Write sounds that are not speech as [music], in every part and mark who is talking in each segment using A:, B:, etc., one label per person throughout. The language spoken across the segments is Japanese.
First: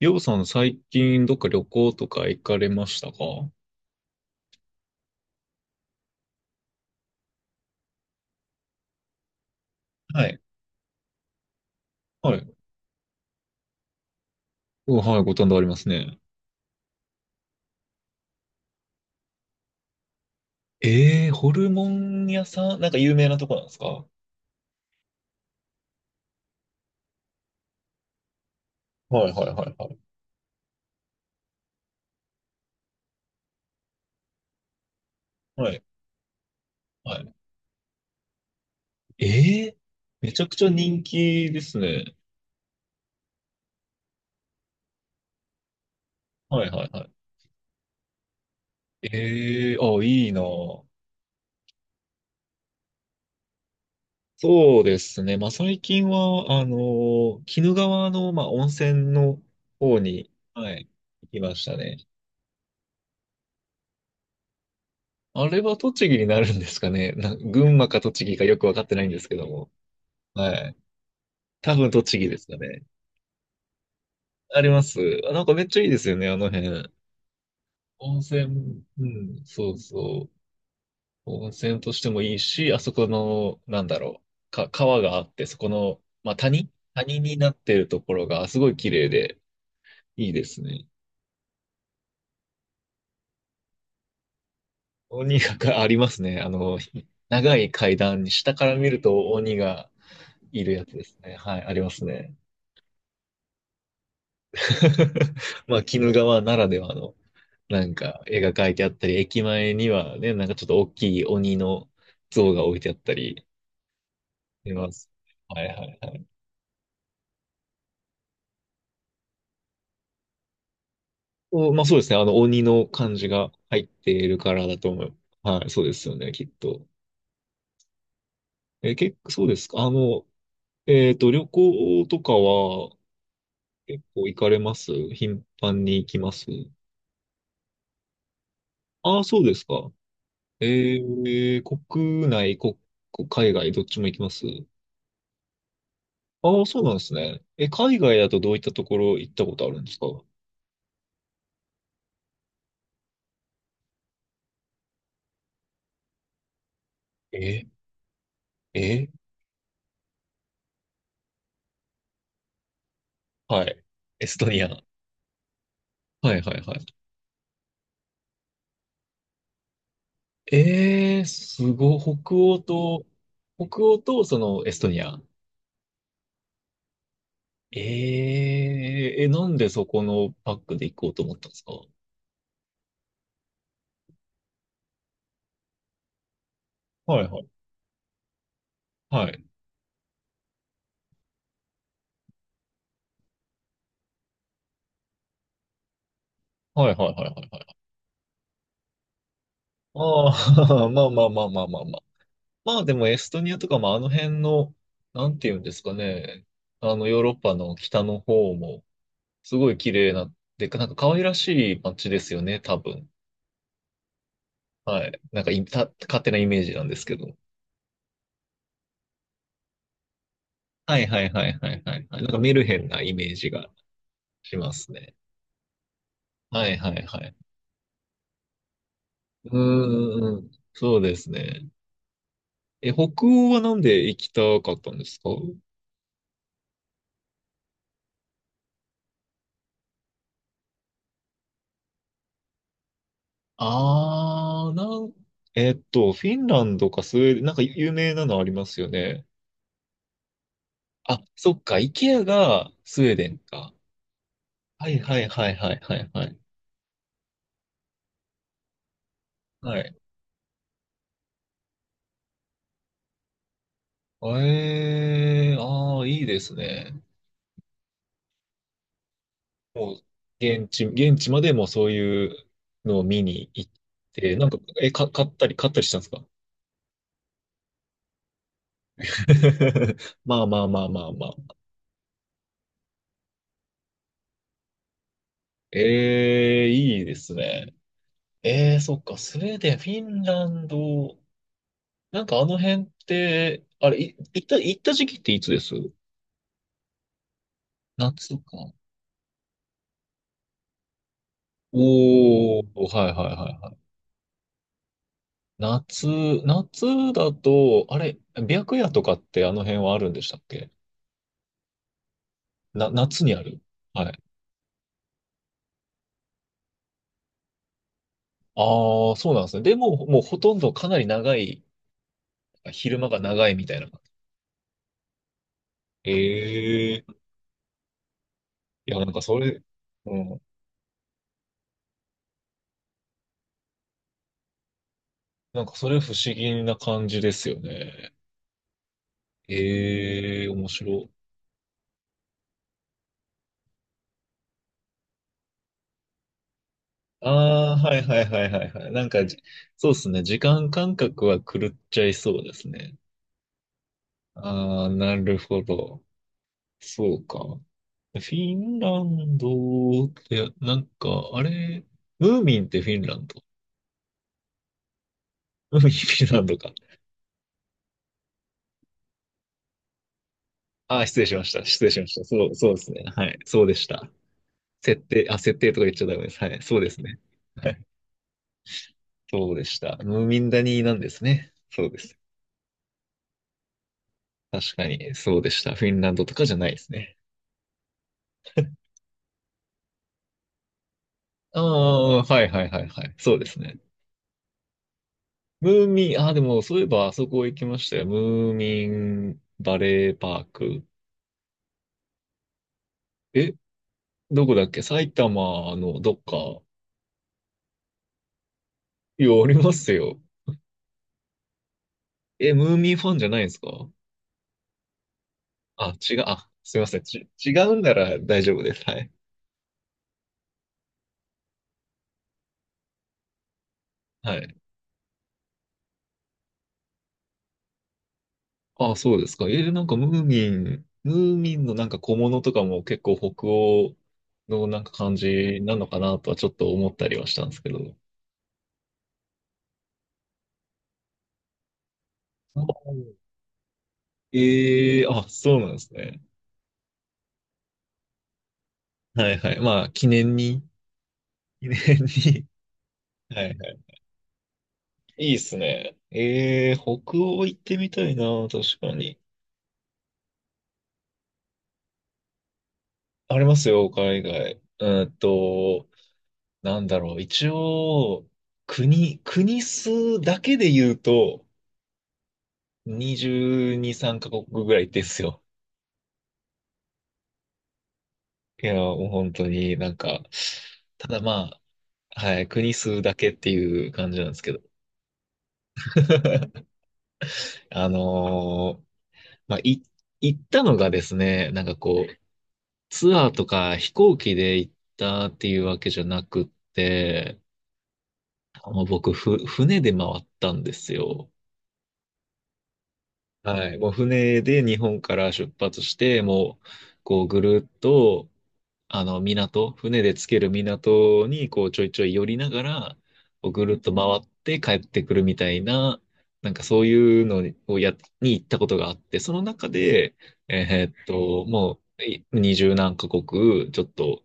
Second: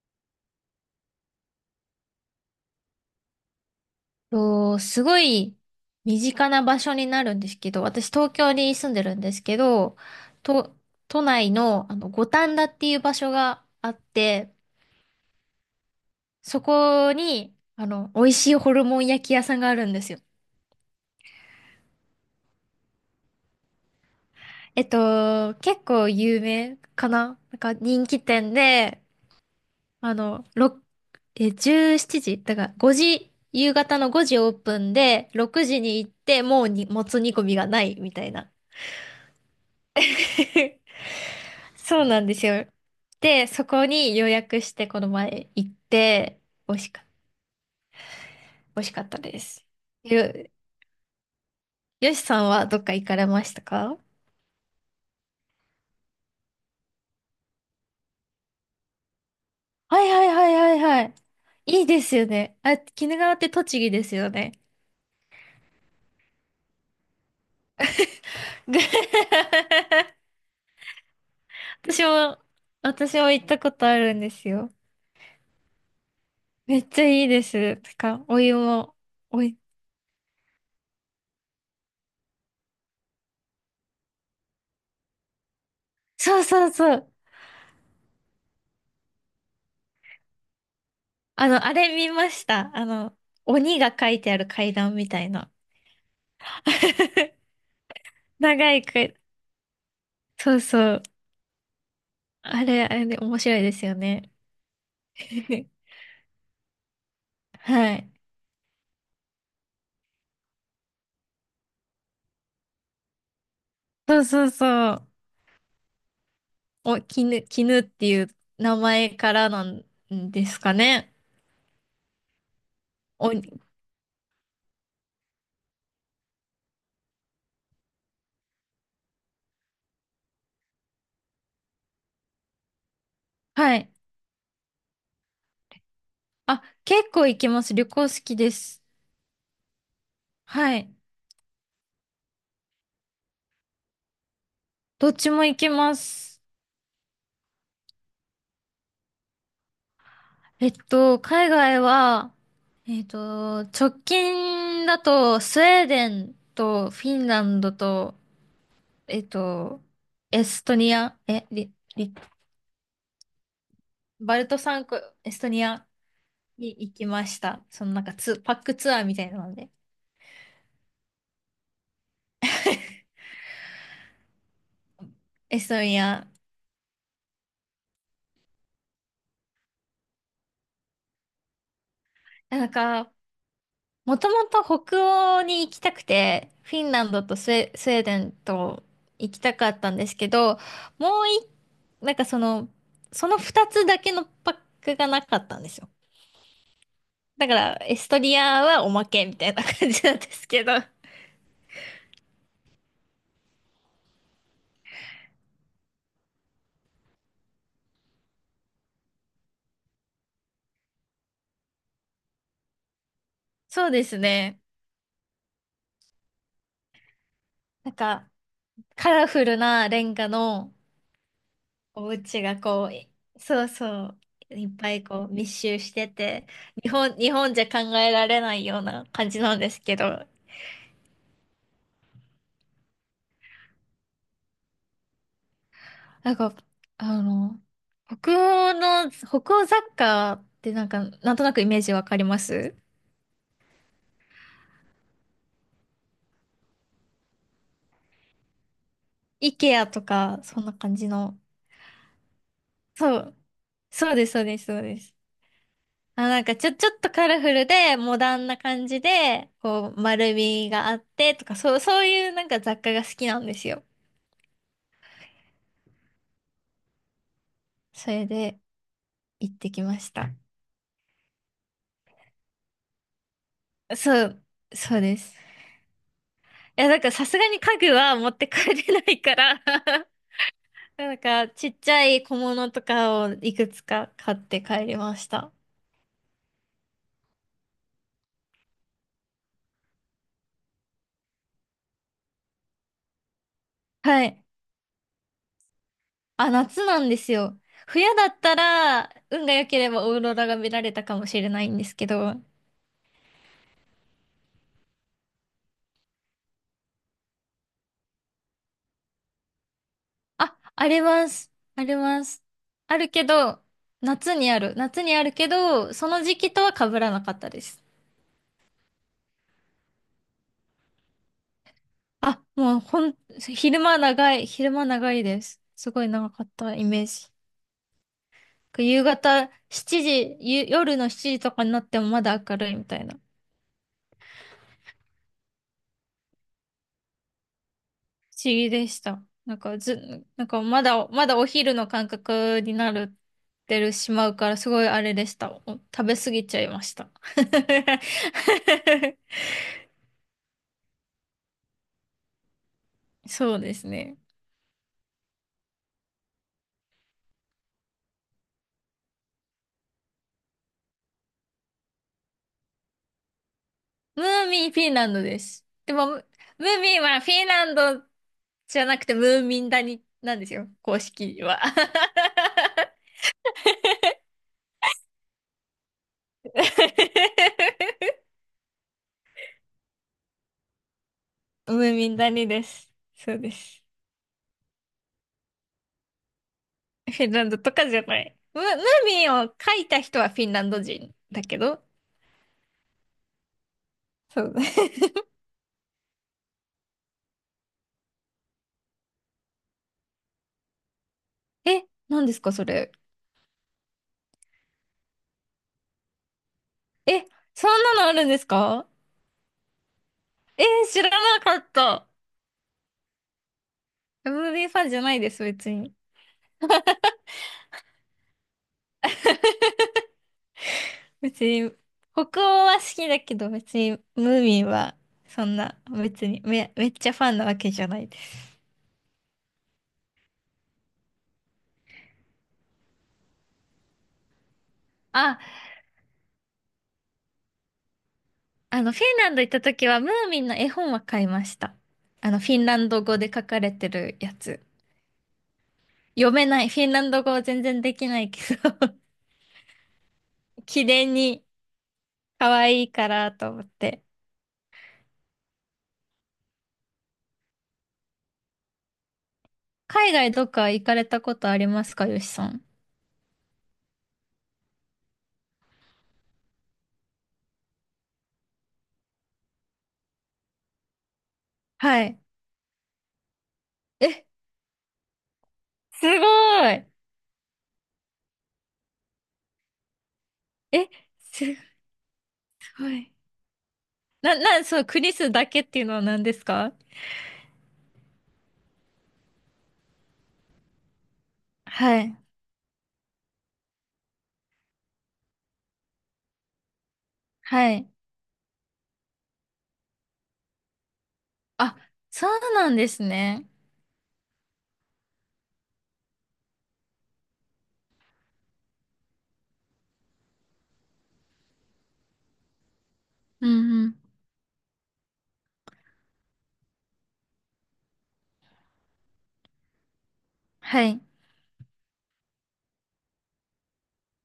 A: ようさん、最近どっか旅行とか行かれましたか？は
B: すごい身近な場所になるんですけど、私東京に住んでるんですけど、
A: い
B: と、都内の、あの五
A: はい。
B: 反田っていう場所があって、
A: うんはい、ご堪能ありますね。
B: そこにあの美味しいホルモン焼き屋さんがあるんですよ。
A: ええー、ホルモン屋さんなんか有名なとこなんですか？は
B: 結構有名かななんか人気店で、
A: いはいはいはい。
B: あの、17時だから夕方の5時オープンで、6
A: は
B: 時
A: い。
B: に行って、もうに、も
A: は
B: つ
A: い。
B: 煮込みがないみたいな。
A: ええー、めちゃくちゃ
B: [laughs]
A: 人気です
B: そう
A: ね。
B: なんですよ。で、そこに予約してこの前行って、
A: はい
B: 美味
A: はい
B: しか
A: は
B: っ
A: い。
B: た、美味しかったです。
A: ええー、あ、いい
B: よ、
A: な。
B: よしさんはどっか行かれましたか？
A: そうですね。まあ、最近は、鬼怒川の、まあ、温泉の方
B: はいはい
A: に、
B: はい
A: は
B: はい
A: い、
B: はい。
A: 行きました
B: いい
A: ね。
B: ですよね。あ、鬼怒川って栃木ですよね。
A: あれは栃木になるんですかね。群馬か栃木かよくわ
B: ぐ
A: かってないんですけ
B: [laughs]
A: ども。はい。多分
B: 私
A: 栃木で
B: も、
A: すかね。
B: 私も行ったことあるんです
A: あり
B: よ。
A: ます。あ、なんかめっちゃいいですよね、あの
B: めっ
A: 辺。
B: ちゃいいです。て
A: 温
B: か、お湯
A: 泉、
B: も、
A: う
B: お
A: ん、
B: い、
A: そうそう。温泉としてもいいし、あそこの、なんだろう。川があって、そこの、まあ、
B: そうそ
A: 谷
B: うそう。
A: 谷になってるところがすごい綺麗で、いいですね。
B: あの、あれ見ました。あの、鬼が書いてある階段みたい
A: 鬼
B: な。
A: が [laughs] ありますね。
B: [laughs]
A: 長い階段に下から
B: 長い
A: 見る
B: く、
A: と鬼が
B: そう
A: いるやつ
B: そう。
A: ですね。はい、ありますね。
B: あれ、あれで面白いですよね。
A: [laughs]
B: [laughs]
A: まあ、鬼怒川ならではの、なん
B: はい。
A: か、絵が描いてあったり、駅前にはね、なんかちょっと大きい鬼の像が置いてあったり
B: そうそう
A: しま
B: そう。
A: す。はいはいはい。
B: 絹っていう名前からなんですかね。
A: お、まあそうですね。鬼の漢字
B: お、
A: が入っているからだと思う。はい、そうですよね、きっと。え、結構、そうですか。旅行とかは、
B: はい。
A: 結構行かれます？頻繁に行きます？
B: あ、結構行きます。旅行好きです。
A: ああ、そうですか。え
B: はい。
A: ー、国内、海外、どっちも行きます？
B: どっちも行きます。
A: ああ、そうなんですね。え、海外だとどういったところ行ったことあるんですか？
B: 海外は、直近だと、スウェーデンとフィンラン
A: え、
B: ドと、
A: え、
B: えっと、エストニア、え、リ、リ
A: はい。エス
B: バ
A: ト
B: ルト
A: ニア。は
B: 三国、エストニア
A: いはいは
B: に行
A: い。
B: きました。そのなんかパックツアーみたいなので。
A: すごい、北欧とそのエストニア。
B: エストニア。
A: え、なんでそこのパックで行こうと思ったんですか？
B: なんか、もともと北欧に行きたくて、フィンラン
A: は
B: ド
A: い
B: と
A: はい。
B: スウェーデンと
A: は
B: 行き
A: い。
B: たかったんですけど、もうい、なんかその二つだけのパックがなかったんですよ。
A: はいはいはいは
B: だ
A: い
B: か
A: はい。
B: ら、エストニアはおまけみたいな感じなん
A: あ
B: ですけど。
A: あ、[laughs] まあまあまあまあまあまあ。まあでもエストニアとか、まああの辺の、なんていうんですかね。あのヨーロッパの北の方もすごい綺麗な、なんか可愛らしい街ですよね、多分。
B: そうですね。
A: はい。なんかいた、勝手なイメージなんですけど。
B: なんか、カラフルなレンガの、
A: はいはいはいはいはい
B: お
A: はい。なんか
B: 家
A: メ
B: が
A: ルヘ
B: こ
A: ン
B: う、
A: な
B: い
A: イメージ
B: そ
A: が
B: うそう、
A: し
B: いっ
A: ま
B: ぱ
A: す
B: い
A: ね。
B: こう密集してて、
A: はいはいは
B: 日
A: い。
B: 本じゃ考えられないような感じ
A: う
B: なんですけ
A: ーん
B: ど、
A: そうですね。え、北欧はなんで行きたかったんですか？
B: なんか、あの、北欧雑貨ってなんか、なんとなくイメージわかります？
A: あー、なん、えっと、フィンランドかスウェーデン、なんか有名なのありますよね。
B: IKEA とか、そんな感じ
A: あ、
B: の。
A: そっか、イケアがスウェー
B: そ
A: デ
B: う、
A: ンか。
B: そうです、そうです、そう
A: は
B: で
A: い
B: す、
A: はいはいはいはいは
B: あ、
A: い。
B: なんかちょっとカラフルで、モダンな感じで、
A: は
B: こ
A: い
B: う、丸みがあってとか、そういうなんか雑貨が好きなんですよ。
A: ええああ、いいですね。
B: それで、行ってき
A: もう、
B: ました。
A: 現地までもうそういうのを見に行っ
B: そ
A: て、
B: う、
A: なんか、え、
B: そうで
A: 買っ
B: す。
A: たり、買ったりしたんですか？
B: いや、なんかさすがに家具は持って帰れないから
A: [laughs]
B: [laughs]
A: まあまあまあまあ
B: なん
A: ま
B: か
A: あ。
B: ちっちゃい小物とかをいくつか買って帰りました。
A: ええいいですね。ええそっか、スウェーデン、フィンランド、なんかあの辺って、あれ、い
B: は
A: 行
B: い。
A: った、行った時期っていつです？
B: あ、夏なんですよ。
A: 夏
B: 冬だった
A: か。
B: ら、運が良ければオーロラが見られたかもしれないんですけど。
A: おお、はいはいはいはい。夏、夏だと、あれ、白夜とかってあの辺はあるんでしたっ
B: あ、
A: け？
B: あります。あります。ある
A: 夏
B: け
A: にある？
B: ど、
A: はい。
B: 夏にある。夏にあるけど、その時期とは被らなかったです。
A: ああ、そうなんですね。でも、もうほとんどかなり長い、
B: あ、もう
A: 昼
B: ほ
A: 間
B: ん、
A: が長いみたいな感じ。
B: 昼間長いです。すごい長かったイメ
A: え
B: ー
A: え
B: ジ。
A: いや、
B: 夕
A: なんかそ
B: 方
A: れ、
B: 7
A: う
B: 時、
A: ん。
B: 夜の7時とかになってもまだ明るいみたいな。
A: なんかそれ不思議な感じですよね。
B: 不思議でした。なんかず、
A: え
B: なん
A: え
B: か
A: 面白い。
B: まだお昼の感覚になる、てるしまうからすごいあれでした。お食べ過ぎちゃいました。
A: あ
B: [laughs]
A: あ、はいはいはいはいはい。なんかじ、そうですね。時間感覚は狂っちゃいそうですね。
B: そうですね。
A: ああ、なるほど。そうか。フィンランドって、なんか、あれ、ムーミンってフィンランド？
B: ムーミンフィンランドです。
A: フィ
B: でも、
A: ンランド
B: ム
A: か。
B: ーミンはフィンランドじゃなくて、ムーミン谷なんですよ、公
A: あー、失礼し
B: 式
A: まし
B: は。
A: た。失礼しました。そう、そうですね。はい。そうでした。設定とか言っちゃダメです。はい。そうですね。
B: [laughs]
A: はい。そうでした。ムーミンダニーなんですね。
B: ム
A: そう
B: ー
A: で
B: ミ
A: す。
B: ン谷です。そうです。
A: 確かに、そうでした。フィンランドとかじゃないです
B: フ
A: ね。
B: ィンランドとかじゃない。ムーミンを書いた人はフィンランド人だけ
A: あ
B: ど。
A: あ、はいはいはいはい。そうですね。
B: そう。
A: ムーミン、ああ、でも、そういえば、あそこ行きましたよ。ムーミンバレーパーク。
B: [laughs] え、何ですか、それ。
A: え、どこだっけ？埼玉のどっか。
B: え、そんなのあるんですか？
A: いや、ありますよ。
B: えー知らなかった。
A: え、ムーミンファンじゃないんですか？
B: ムーミンファンじゃないです、別
A: あ、
B: に。
A: 違う、あ、すみません。違うなら大丈夫です。はい。
B: 別に、北欧は好きだけど、別にム
A: は
B: ー
A: い。
B: ミンは、そんな、別にめ、めっちゃファンなわけじゃないです。
A: あ、そうですか。なんかムーミンのなんか小物とかも結構北欧のなんか感
B: あ
A: じなのかなとはちょっと思ったりはしたんですけど。
B: あの、フィンランド行った時は、ムーミンの絵本は買いました。あの、フィン
A: あ
B: ランド語で書かれてるやつ。
A: ええあ、そうなんですね。
B: 読めない。フィンランド語は全然できないけど
A: はいはい。まあ、記念に、
B: [laughs] 記念に
A: 記念に。
B: 可愛いか
A: [laughs]
B: ら
A: は
B: と
A: い
B: 思っ
A: はい。
B: て。
A: いいっすね。ええ北欧行ってみたいな、確かに。
B: 海外どっか行かれたことありますか、よしさん。
A: ありますよ、海外。なんだろう、一応、国数だけで言うと、
B: はい。
A: 22、3
B: え、
A: カ国ぐらいですよ。
B: すごい。
A: いや、もう本当になんか、
B: え、
A: ただま
B: す
A: あ、はい、国
B: ご
A: 数
B: い。
A: だけっていう感じなんですけど。
B: そう、クリスだけっていうのは何です
A: [laughs]
B: か？
A: あのーまあ、行ったのがですね、なんか
B: は
A: こ
B: い。
A: う、ツアーとか飛行機で行ったっていうわけじゃなくって、
B: はい。
A: あの僕、船で回ったんですよ。
B: あ、そうなんですね。
A: はい。もう船で日本から出発して、もう、こうぐるっと、あの、港、船でつける港に、こうちょいちょい寄りながら、
B: う
A: こ
B: ん
A: うぐるっ
B: う
A: と
B: ん。
A: 回って帰ってくるみたいな、なんかそういうのをに行ったことがあって、その中で、
B: はい。
A: もう、二十何カ国、ちょっと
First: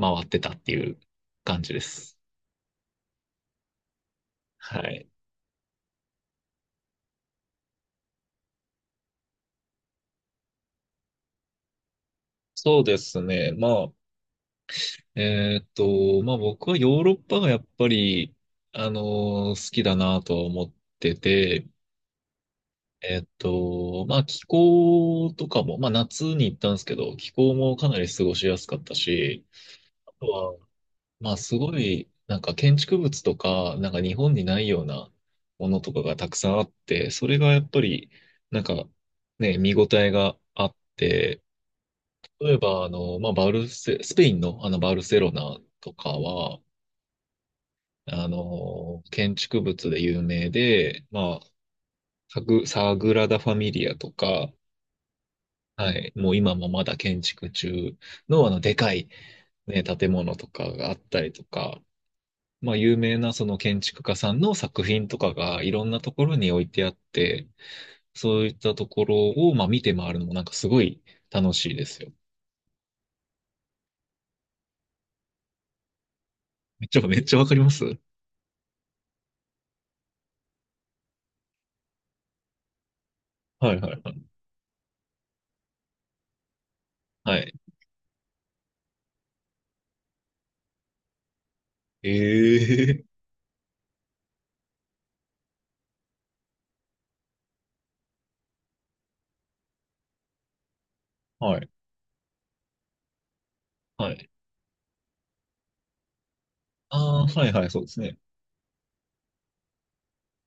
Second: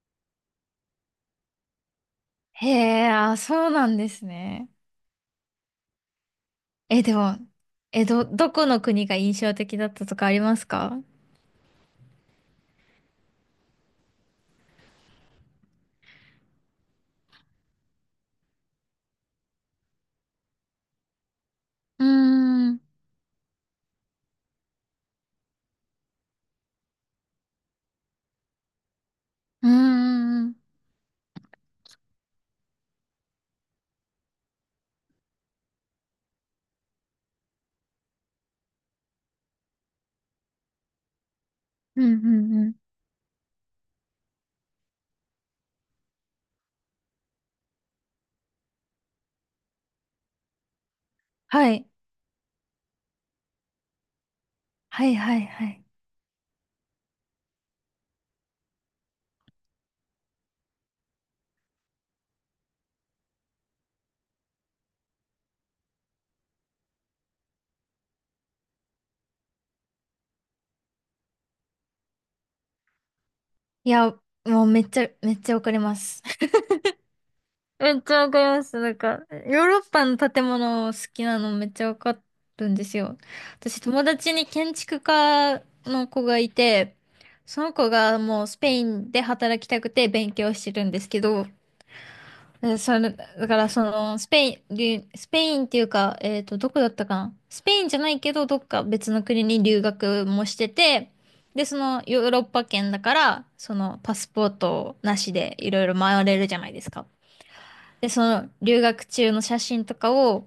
A: 回ってたっていう感じです。
B: へえ、あ、そうなんですね。
A: はい。
B: え、でも、え、どこの国が印象的だったとかありますか？
A: そうですね。まあ、まあ、僕はヨーロッパがやっぱり、あの好きだなとは思ってて、
B: うーん、う
A: まあ、気候とかも、まあ、夏に行ったんですけど、気候もかなり過ごしやすかったし、
B: ー
A: あと
B: ん、うん、
A: は、まあ、すごい、なんか建築物とか、なんか日本にないようなものとかがたくさんあって、それがやっぱり、なんか、ね、見応えがあって、
B: うん、うん
A: 例え
B: うん。
A: ば、あの、まあ、バルセ、スペインのあのバルセロナとかは、あの、建築物で有名で、まあ、
B: はい、
A: サグラダ・ファミリアとか、
B: はい、はい、はい。
A: はい、もう今もまだ建築中のあの、でかい、ね、建物とかがあったりとか、まあ、有名なその建築家さんの作品とかがいろんなところに置いてあって、そういったところを、まあ、見て回るのもなんかすごい楽しいですよ。
B: いや、もうめっちゃ、めっちゃわかります。[laughs]
A: めっちゃ、めっちゃわかります？
B: めっちゃわかります。なんか、ヨーロッパの建物好きなのめっちゃわかるんですよ。
A: はい
B: 私、
A: はい
B: 友
A: はい。
B: 達に建築家の子がいて、
A: はい。
B: その子がもうスペインで働きたくて勉強してるんですけど、え、そ
A: ええ
B: れ、だからスペイン、留スペインっていうか、どこだったかな。スペインじゃないけど、どっか別の国に留学もしてて、
A: は
B: で、
A: い。
B: ヨーロッパ圏だから、
A: は
B: パス
A: い。
B: ポートなしでいろいろ回れるじゃないです
A: あ
B: か。
A: あ、はいはい、そうです
B: で、
A: ね。
B: 留学中の写真とかを、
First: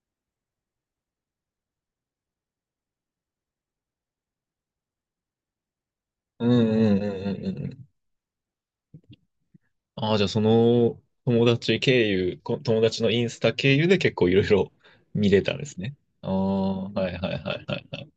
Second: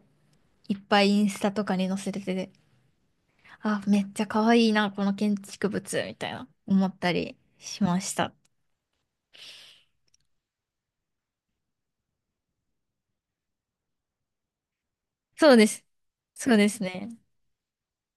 B: いっぱいインスタとかに載せてて、あ、めっちゃ可愛いな、この建築物、みたい
A: う
B: な、
A: んう
B: 思っ
A: んう
B: たり
A: んうんう
B: し
A: ん
B: ました。
A: ああ、じゃあその友達経由、友達のインスタ経由で結構いろいろ見れ
B: そ
A: た
B: う
A: んで
B: で
A: す
B: す。
A: ね。あ
B: そうで
A: あ、
B: すね。
A: はいはいはいはいはい。